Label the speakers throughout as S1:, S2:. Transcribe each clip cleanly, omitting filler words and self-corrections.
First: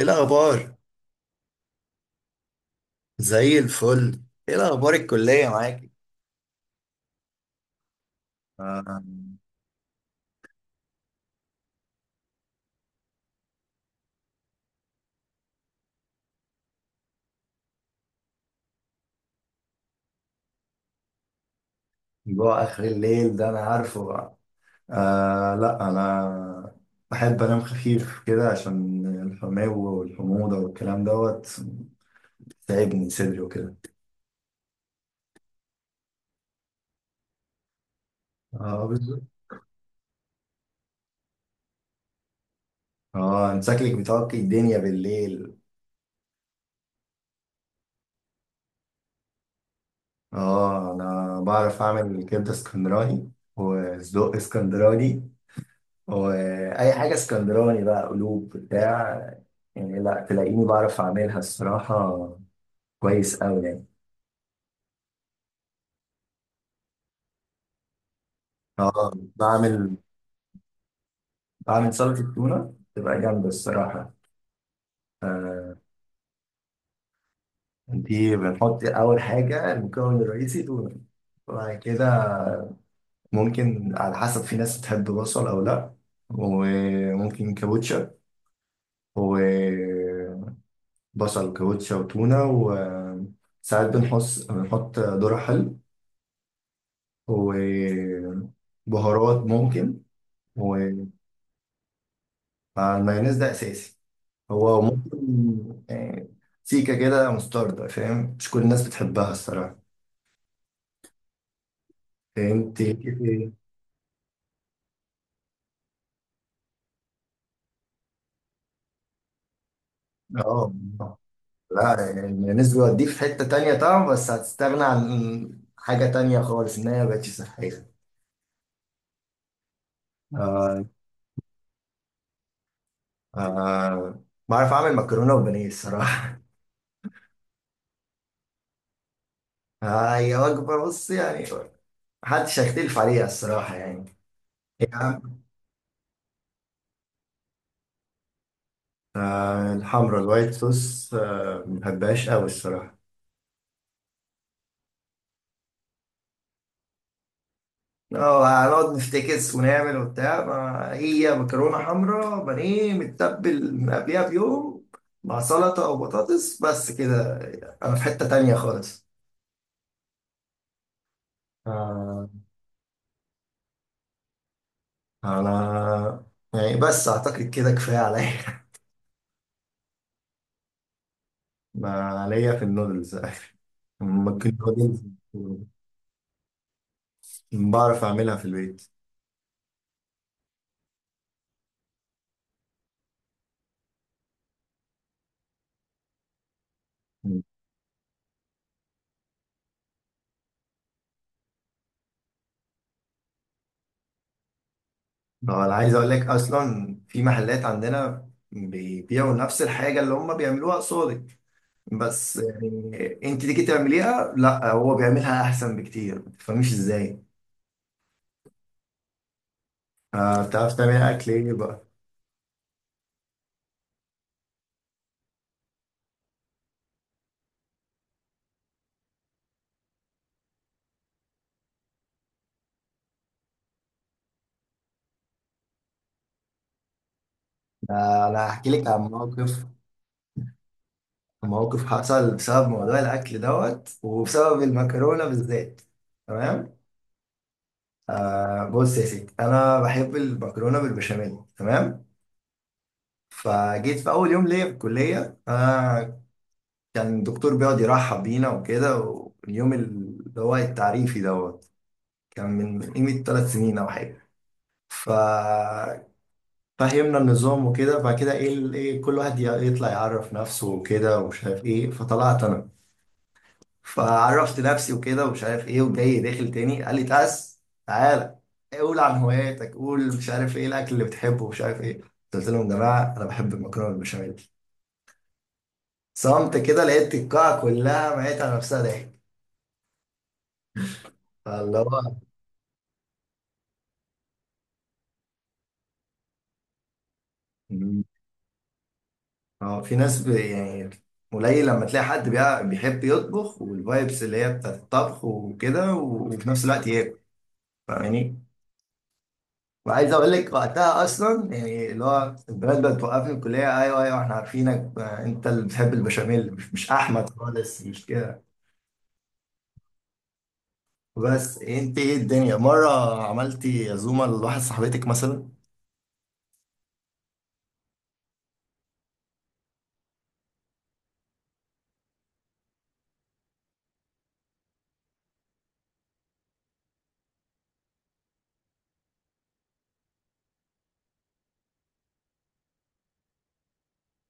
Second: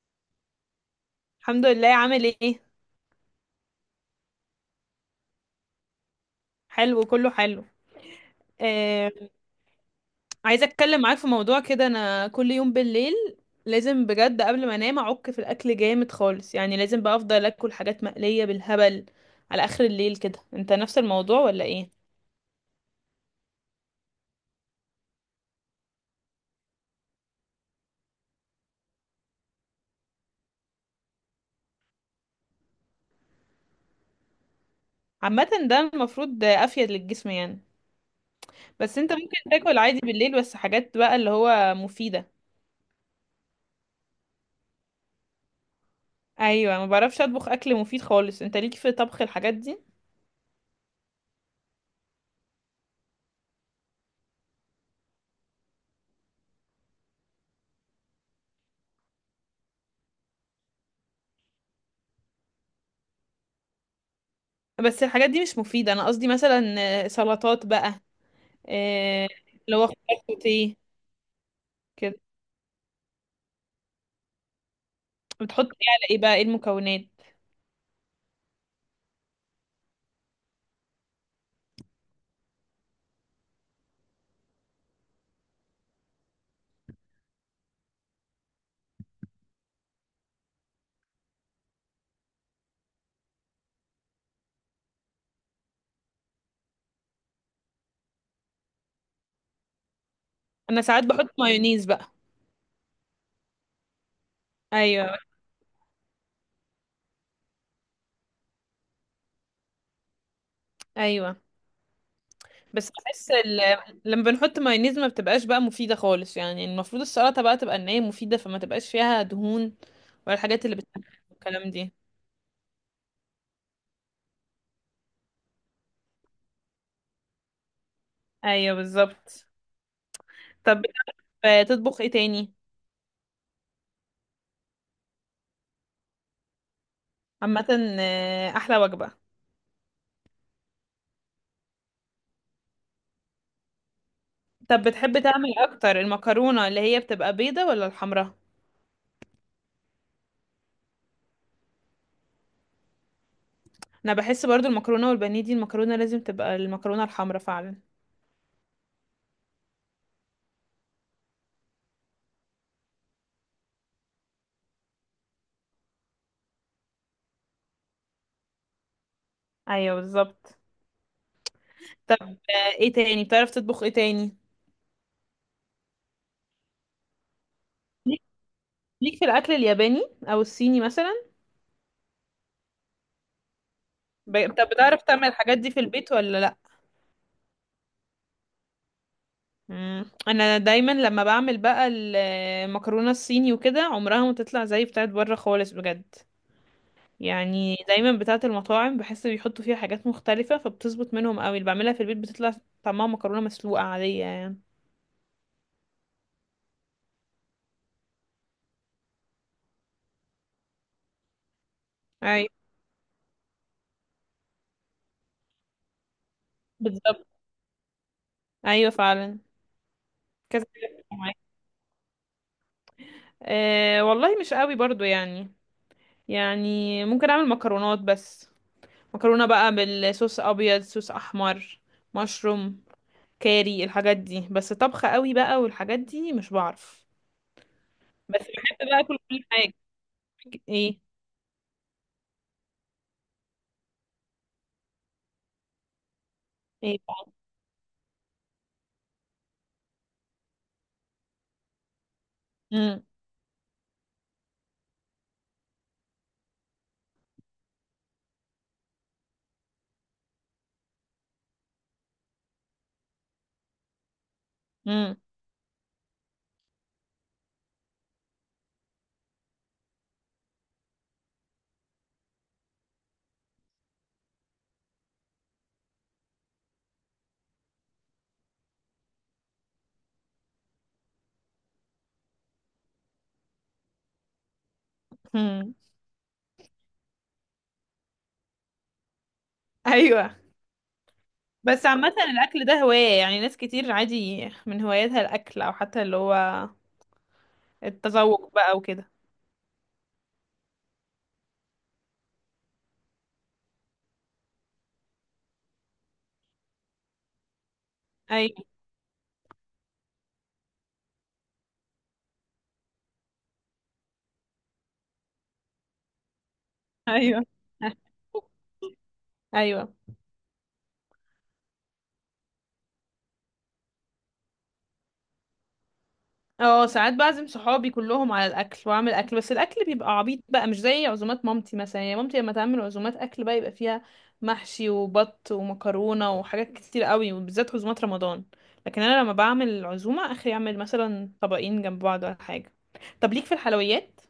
S1: ايه الاخبار؟
S2: الحمد لله، عامل ايه؟
S1: زي الفل. ايه الاخبار الكليه معاك؟
S2: حلو، كله حلو.
S1: آه.
S2: آه، عايزه اتكلم معاك في موضوع كده. انا كل يوم بالليل لازم بجد قبل ما انام اعك في الاكل جامد خالص، يعني لازم بقى افضل اكل حاجات مقليه بالهبل على اخر الليل كده. انت نفس الموضوع ولا ايه؟
S1: جوع آخر الليل ده أنا عارفه بقى. آه، لا أنا بحب أنام خفيف كده عشان الحماوة والحموضة والكلام دوت تعب من صدري وكده.
S2: عامه ده المفروض افيد للجسم يعني.
S1: اه،
S2: بس انت
S1: بالظبط.
S2: ممكن تاكل عادي بالليل، بس حاجات بقى اللي هو مفيده.
S1: اه، انت شكلك بتعكي الدنيا بالليل.
S2: ايوه، ما بعرفش اطبخ اكل مفيد خالص. انت ليك في طبخ الحاجات دي؟
S1: اه انا بعرف اعمل كبده اسكندراني وسجق اسكندراني واي حاجه اسكندراني بقى، قلوب بتاع، يعني لا تلاقيني بعرف اعملها الصراحه، كويس قوي يعني.
S2: بس الحاجات دي مش مفيده، انا قصدي مثلا سلطات بقى.
S1: اه
S2: آه، اللي هو
S1: بعمل.
S2: خضار سوتيه كده.
S1: سلطه التونه تبقى جامده الصراحه.
S2: بتحط
S1: آه.
S2: ايه على ايه بقى؟ ايه المكونات؟
S1: دي بنحط اول حاجه المكون الرئيسي تونه. وبعد كده ممكن على حسب، في ناس بتحب بصل او لا، وممكن كابوتشا وبصل وكابوتشا وتونه، وساعات بنحط. ذرة حلو وبهارات ممكن.
S2: انا ساعات بحط مايونيز بقى.
S1: والمايونيز ده اساسي. هو
S2: ايوه.
S1: ممكن. آه، سيكه كده مستردة فاهم، مش كل الناس بتحبها الصراحه.
S2: ايوه،
S1: انت
S2: بس بحس
S1: كده-
S2: لما بنحط مايونيز ما بتبقاش بقى مفيده خالص، يعني المفروض السلطه بقى تبقى ان هي مفيده، فما تبقاش فيها دهون ولا الحاجات
S1: اه
S2: اللي بتتعمل الكلام دي.
S1: لا، يعني المايونيز بيوديك في حته تانية طبعا، بس هتستغنى عن حاجه تانية خالص ان هي مبقتش صحيه.
S2: ايوه بالظبط. طب
S1: آه.
S2: بتعرف تطبخ ايه تاني؟
S1: آه بعرف اعمل مكرونه وبانيه الصراحه.
S2: عامه احلى وجبه.
S1: هي وجبه بص يعني، محدش هيختلف عليها الصراحه يعني.
S2: طب بتحب
S1: يعني
S2: تعمل اكتر المكرونه اللي هي بتبقى بيضه ولا الحمراء؟
S1: آه، الحمرا الوايت صوص، آه، ما بحبهاش قوي الصراحة.
S2: انا بحس برضو المكرونه والبانيه دي المكرونه لازم تبقى المكرونه الحمراء فعلا.
S1: اه هنقعد نفتكس ونعمل وبتاع، ما هي مكرونة حمراء بانيه متبل من قبلها بيوم مع سلطة أو بطاطس، بس كده أنا في حتة تانية خالص.
S2: ايوه بالظبط. طب
S1: آه،
S2: ايه تاني، بتعرف تطبخ ايه تاني؟
S1: أنا يعني بس أعتقد كده كفاية
S2: ليك
S1: عليا.
S2: ليك في الاكل الياباني او الصيني مثلا؟
S1: ما عليا في النودلز. ممكن
S2: طب بتعرف
S1: نودلز.
S2: تعمل الحاجات دي في البيت ولا لا؟
S1: بعرف أعملها في البيت.
S2: مم. انا دايما لما بعمل بقى المكرونه الصيني وكده عمرها ما تطلع زي بتاعت بره خالص بجد، يعني دايما بتاعت المطاعم بحس بيحطوا فيها حاجات مختلفه فبتظبط منهم قوي، اللي بعملها في البيت بتطلع طعمها مكرونه مسلوقه عاديه يعني.
S1: اه انا عايز اقول لك اصلا، في محلات عندنا بيبيعوا نفس الحاجه اللي هم بيعملوها قصادك، بس
S2: ايوه
S1: يعني انت تيجي تعمليها لا، هو بيعملها احسن بكتير، ما تفهميش ازاي.
S2: بالظبط. ايوه فعلا.
S1: آه،
S2: كذا
S1: بتعرف تعمل
S2: حاجة بتبقى
S1: اكل
S2: معايا.
S1: ايه بقى؟
S2: أه والله مش قوي برضو يعني، يعني ممكن اعمل مكرونات بس، مكرونة بقى بالصوص ابيض، صوص احمر، مشروم، كاري، الحاجات دي بس. طبخ قوي بقى والحاجات دي مش بعرف.
S1: آه
S2: بس
S1: انا هحكي
S2: بحب
S1: لك
S2: بقى
S1: عن
S2: اكل كل
S1: موقف،
S2: حاجة. ايه؟
S1: موقف حصل بسبب موضوع الاكل دوت وبسبب المكرونه بالذات. تمام.
S2: ايه بقى؟
S1: آه بص يا ستي، انا بحب المكرونه بالبشاميل، تمام.
S2: مم.
S1: فجيت في اول يوم ليا في الكليه. انا كان الدكتور بيقعد يرحب بينا وكده، واليوم اللي هو التعريفي دوت كان من قيمة ثلاث سنين أو حاجة.
S2: مم.
S1: ففهمنا النظام وكده. بعد كده إيه ال- إيه كل واحد يطلع يعرف نفسه وكده ومش عارف إيه. فطلعت أنا فعرفت نفسي وكده ومش عارف إيه. وجاي داخل تاني قال لي تعالى قول عن هواياتك، قول مش عارف إيه الأكل اللي بتحبه ومش عارف إيه. قلت لهم يا جماعة أنا بحب المكرونة بالبشاميل.
S2: مم.
S1: صمت كده، لقيت القاعة كلها ميت على نفسها ضحك.
S2: ايوه.
S1: فاللي
S2: بس
S1: هو
S2: عامة الاكل ده هواية، يعني ناس كتير عادي من هواياتها الاكل، او حتى اللي هو التذوق بقى وكده.
S1: اه، في ناس يعني قليل لما تلاقي حد بيحب يطبخ، والفايبس اللي هي بتاعت الطبخ وكده، وفي نفس الوقت ياكل. فاهماني؟
S2: ايوه.
S1: وعايز اقول لك وقتها اصلا يعني، اللي هو البنات بقت توقفني في الكليه، ايوه ايوه احنا عارفينك، آه، انت اللي بتحب البشاميل، مش احمد
S2: ايوه.
S1: خالص، مش كده؟
S2: ايوه.
S1: بس انت ايه الدنيا، مره عملتي عزومه لواحد صاحبتك مثلا؟
S2: اه، ساعات بعزم صحابي كلهم على الاكل واعمل اكل، بس الاكل بيبقى عبيط بقى مش زي عزومات مامتي مثلا. يعني مامتي لما تعمل عزومات اكل بقى يبقى فيها محشي وبط ومكرونه وحاجات كتير قوي، وبالذات عزومات رمضان. لكن انا لما بعمل عزومه اخري اعمل مثلا طبقين جنب بعض ولا حاجه. طب ليك في الحلويات؟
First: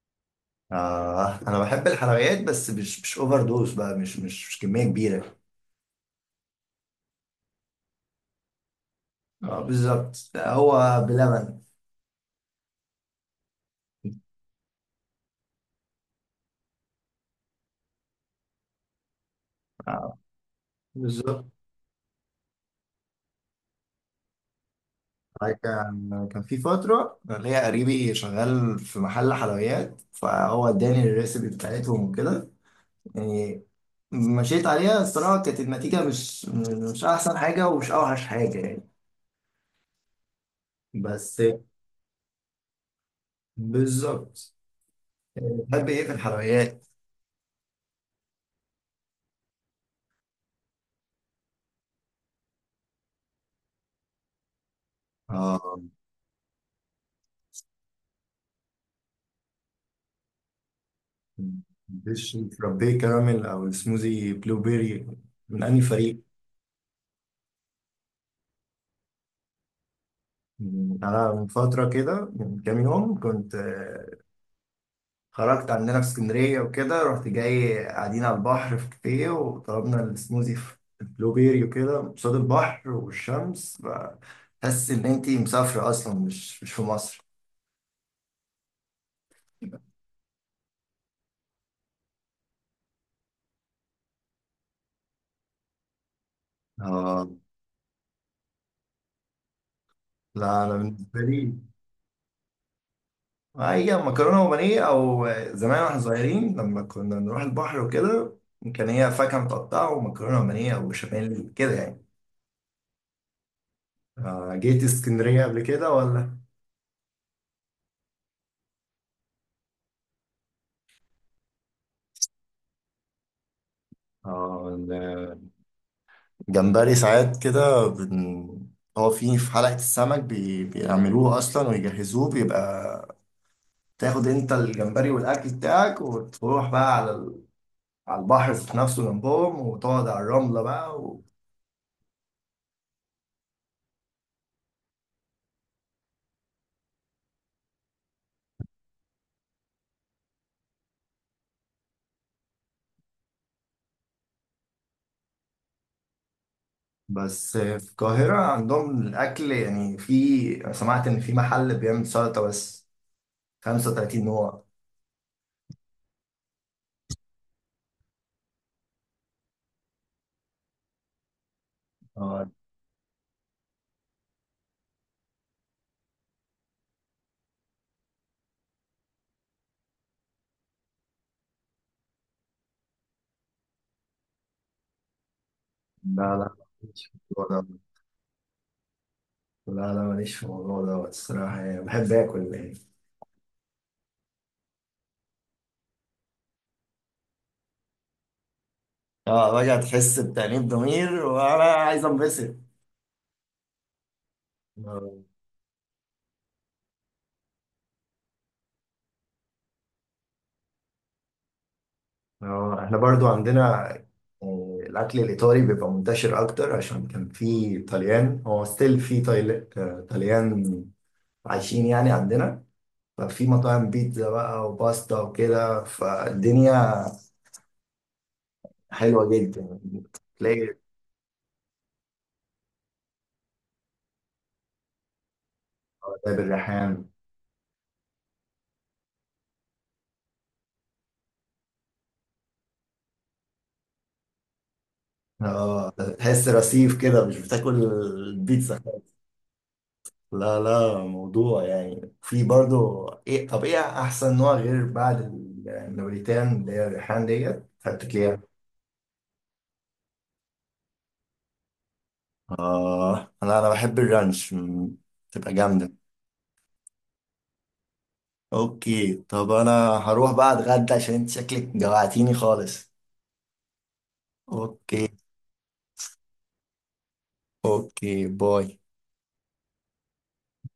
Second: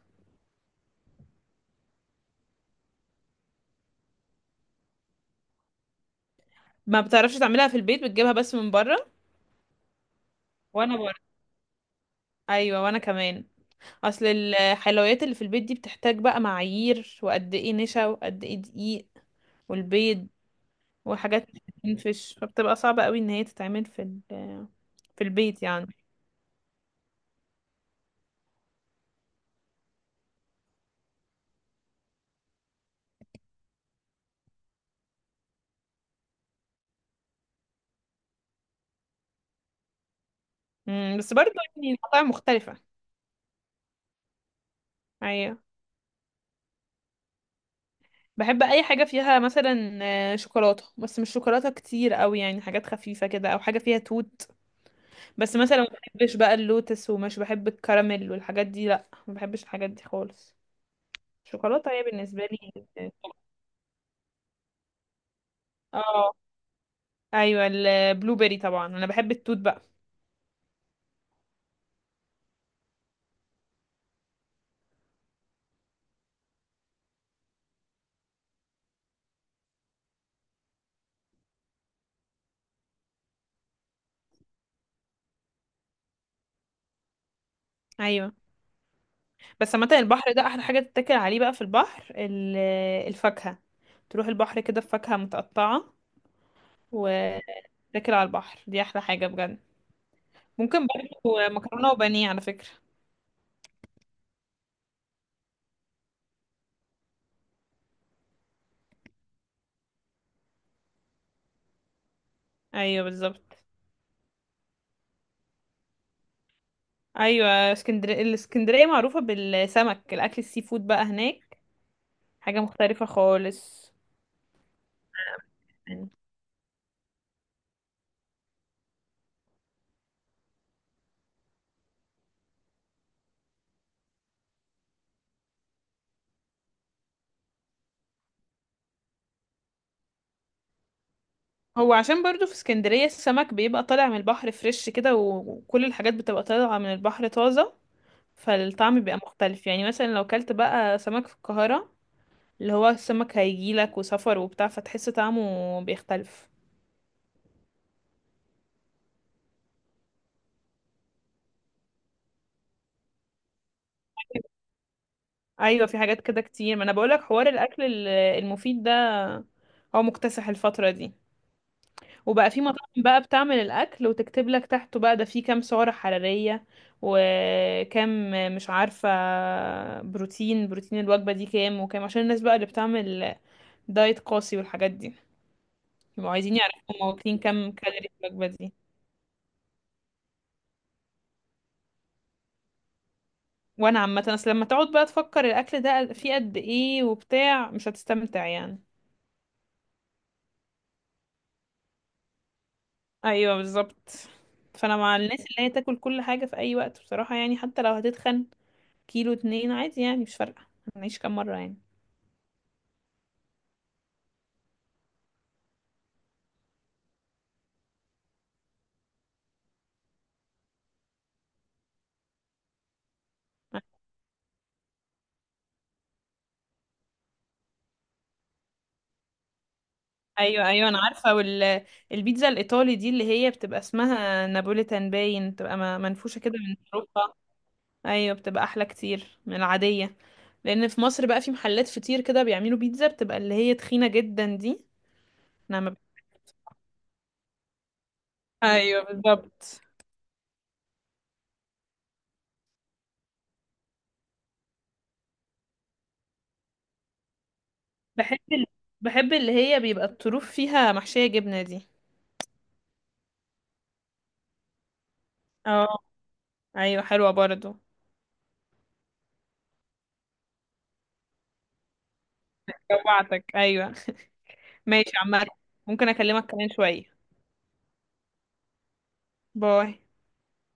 S1: آه انا بحب الحلويات بس مش اوفر دوز بقى، مش كميه كبيره.
S2: ما بتعرفش تعملها في البيت، بتجيبها بس من بره؟
S1: اه بالظبط،
S2: وانا
S1: هو
S2: برضه.
S1: بلبن.
S2: ايوه، وانا كمان. اصل الحلويات اللي في البيت دي بتحتاج بقى معايير، وقد ايه نشا وقد ايه دقيق
S1: آه.
S2: والبيض
S1: بالظبط.
S2: وحاجات بتنفش، فبتبقى صعبة قوي ان هي تتعمل في
S1: أنا
S2: البيت يعني.
S1: كان في فترة ليا قريبي شغال في محل حلويات، فهو اداني الريسيبي بتاعتهم وكده. يعني مشيت عليها الصراحة، كانت النتيجة مش أحسن حاجة ومش أوحش حاجة يعني.
S2: بس
S1: بس
S2: برضه يعني المطاعم مختلفة.
S1: بالظبط.
S2: ايوه.
S1: بتحب إيه في الحلويات؟
S2: بحب اي حاجة فيها مثلا شوكولاتة، بس مش شوكولاتة كتير قوي، يعني حاجات خفيفة كده او حاجة فيها توت. بس
S1: آه
S2: مثلا ما بحبش بقى اللوتس ومش بحب الكراميل والحاجات دي، لا ما بحبش الحاجات دي خالص. شوكولاتة هي
S1: ديش
S2: بالنسبة لي.
S1: فرابيه كراميل أو السموزي بلو بيري، من أنهي فريق؟
S2: اه. ايوه البلو بيري طبعا، انا بحب التوت بقى.
S1: يعني أنا من فترة كده، من كام يوم كنت خرجت عندنا في اسكندرية وكده، رحت جاي قاعدين على البحر في كافيه وطلبنا السموزي في بلوبيري وكده قصاد البحر والشمس. بحس إن أنتي مسافرة أصلا، مش في مصر.
S2: ايوه، بس عامة البحر ده أحلى حاجة تتاكل عليه بقى. في البحر الفاكهة، تروح البحر كده بفاكهة متقطعة
S1: آه،
S2: وتاكل على البحر، دي أحلى حاجة بجد.
S1: لا أنا
S2: ممكن
S1: بالنسبة
S2: برضه
S1: لي
S2: مكرونة وبانيه على فكرة.
S1: هي مكرونة وبانيه، أو زمان واحنا صغيرين لما كنا نروح البحر وكده، كان هي فاكهة متقطعة ومكرونة وبانيه أو بشاميل كده يعني.
S2: أيوة بالظبط.
S1: آه، جيت اسكندرية قبل كده ولا؟
S2: أيوة اسكندرية. الاسكندرية معروفة بالسمك، الأكل السي فود بقى هناك حاجة مختلفة خالص.
S1: آه.
S2: يعني
S1: جمبري ساعات كده هو في في حلقة السمك بيعملوه أصلا ويجهزوه، بيبقى تاخد أنت الجمبري والأكل بتاعك وتروح بقى على على البحر في نفسه جنبهم، وتقعد على الرملة بقى
S2: هو عشان برضو في اسكندرية السمك بيبقى طالع من البحر فريش كده، وكل الحاجات بتبقى طالعة من البحر طازة، فالطعم بيبقى مختلف. يعني مثلا لو كلت بقى سمك في القاهرة، اللي هو السمك هيجيلك وسفر وبتاع فتحس طعمه بيختلف.
S1: بس في القاهرة عندهم الأكل يعني، في، أنا سمعت إن في محل بيعمل سلطة بس 35 نوع.
S2: ايوه، في حاجات كده كتير. ما انا بقولك حوار الاكل المفيد ده هو مكتسح الفتره دي.
S1: آه،
S2: وبقى في مطاعم بقى بتعمل الاكل وتكتب لك تحته بقى ده فيه كام سعره حراريه، وكام مش عارفه، بروتين الوجبه دي كام وكام، عشان الناس بقى اللي بتعمل دايت قاسي والحاجات دي، يبقوا
S1: لا لا
S2: عايزين يعرفوا
S1: ماليش
S2: هما
S1: في
S2: واكلين
S1: الموضوع
S2: كام
S1: ده.
S2: كالوري في الوجبه دي.
S1: لا لا ماليش في الموضوع ده الصراحة، يعني بحب آكل يعني.
S2: وانا عامه اصل لما تقعد بقى تفكر الاكل ده فيه قد ايه وبتاع مش هتستمتع يعني.
S1: اه راجع تحس بتأنيب ضمير وانا عايز انبسط.
S2: ايوه بالظبط. فانا مع
S1: آه،
S2: الناس اللي هي تاكل كل حاجه في اي وقت بصراحه، يعني حتى لو هتتخن كيلو اتنين عادي يعني مش فارقه، هنعيش كام مره يعني.
S1: آه، احنا برضو عندنا آه، الاكل الايطالي بيبقى منتشر اكتر عشان كان في طليان، هو ستيل في آه، طليان عايشين يعني عندنا. ففي مطاعم بيتزا بقى وباستا وكده، فالدنيا حلوة جدا.
S2: ايوه،
S1: تلاقي
S2: ايوه انا عارفه، البيتزا الايطالي دي اللي هي بتبقى اسمها نابوليتان باين، بتبقى
S1: آه، ده
S2: منفوشه كده من
S1: بالريحان.
S2: اوروبا. ايوه بتبقى احلى كتير من العاديه. لان في مصر بقى في محلات فطير كده بيعملوا بيتزا بتبقى اللي هي تخينه جدا دي. انا
S1: اه
S2: ما ب...
S1: تحس رصيف كده مش بتاكل البيتزا.
S2: ايوه بالظبط.
S1: لا لا موضوع يعني، في برضو ايه، طب ايه احسن نوع غير بعد النابريتان اللي هي الريحان ديت هاتك
S2: بحب
S1: ليها؟
S2: ال... بحب اللي هي بيبقى الطروف فيها محشية جبنة دي.
S1: اه انا بحب الرانش، مم، تبقى جامده.
S2: اه. ايوه، حلوة برضو.
S1: اوكي طب انا هروح بقى اتغدى عشان انت شكلك جوعتيني خالص.
S2: جوعتك ايوه.
S1: اوكي.
S2: ماشي عمال، ممكن اكلمك كمان شوية؟
S1: اوكي. باي.
S2: باي.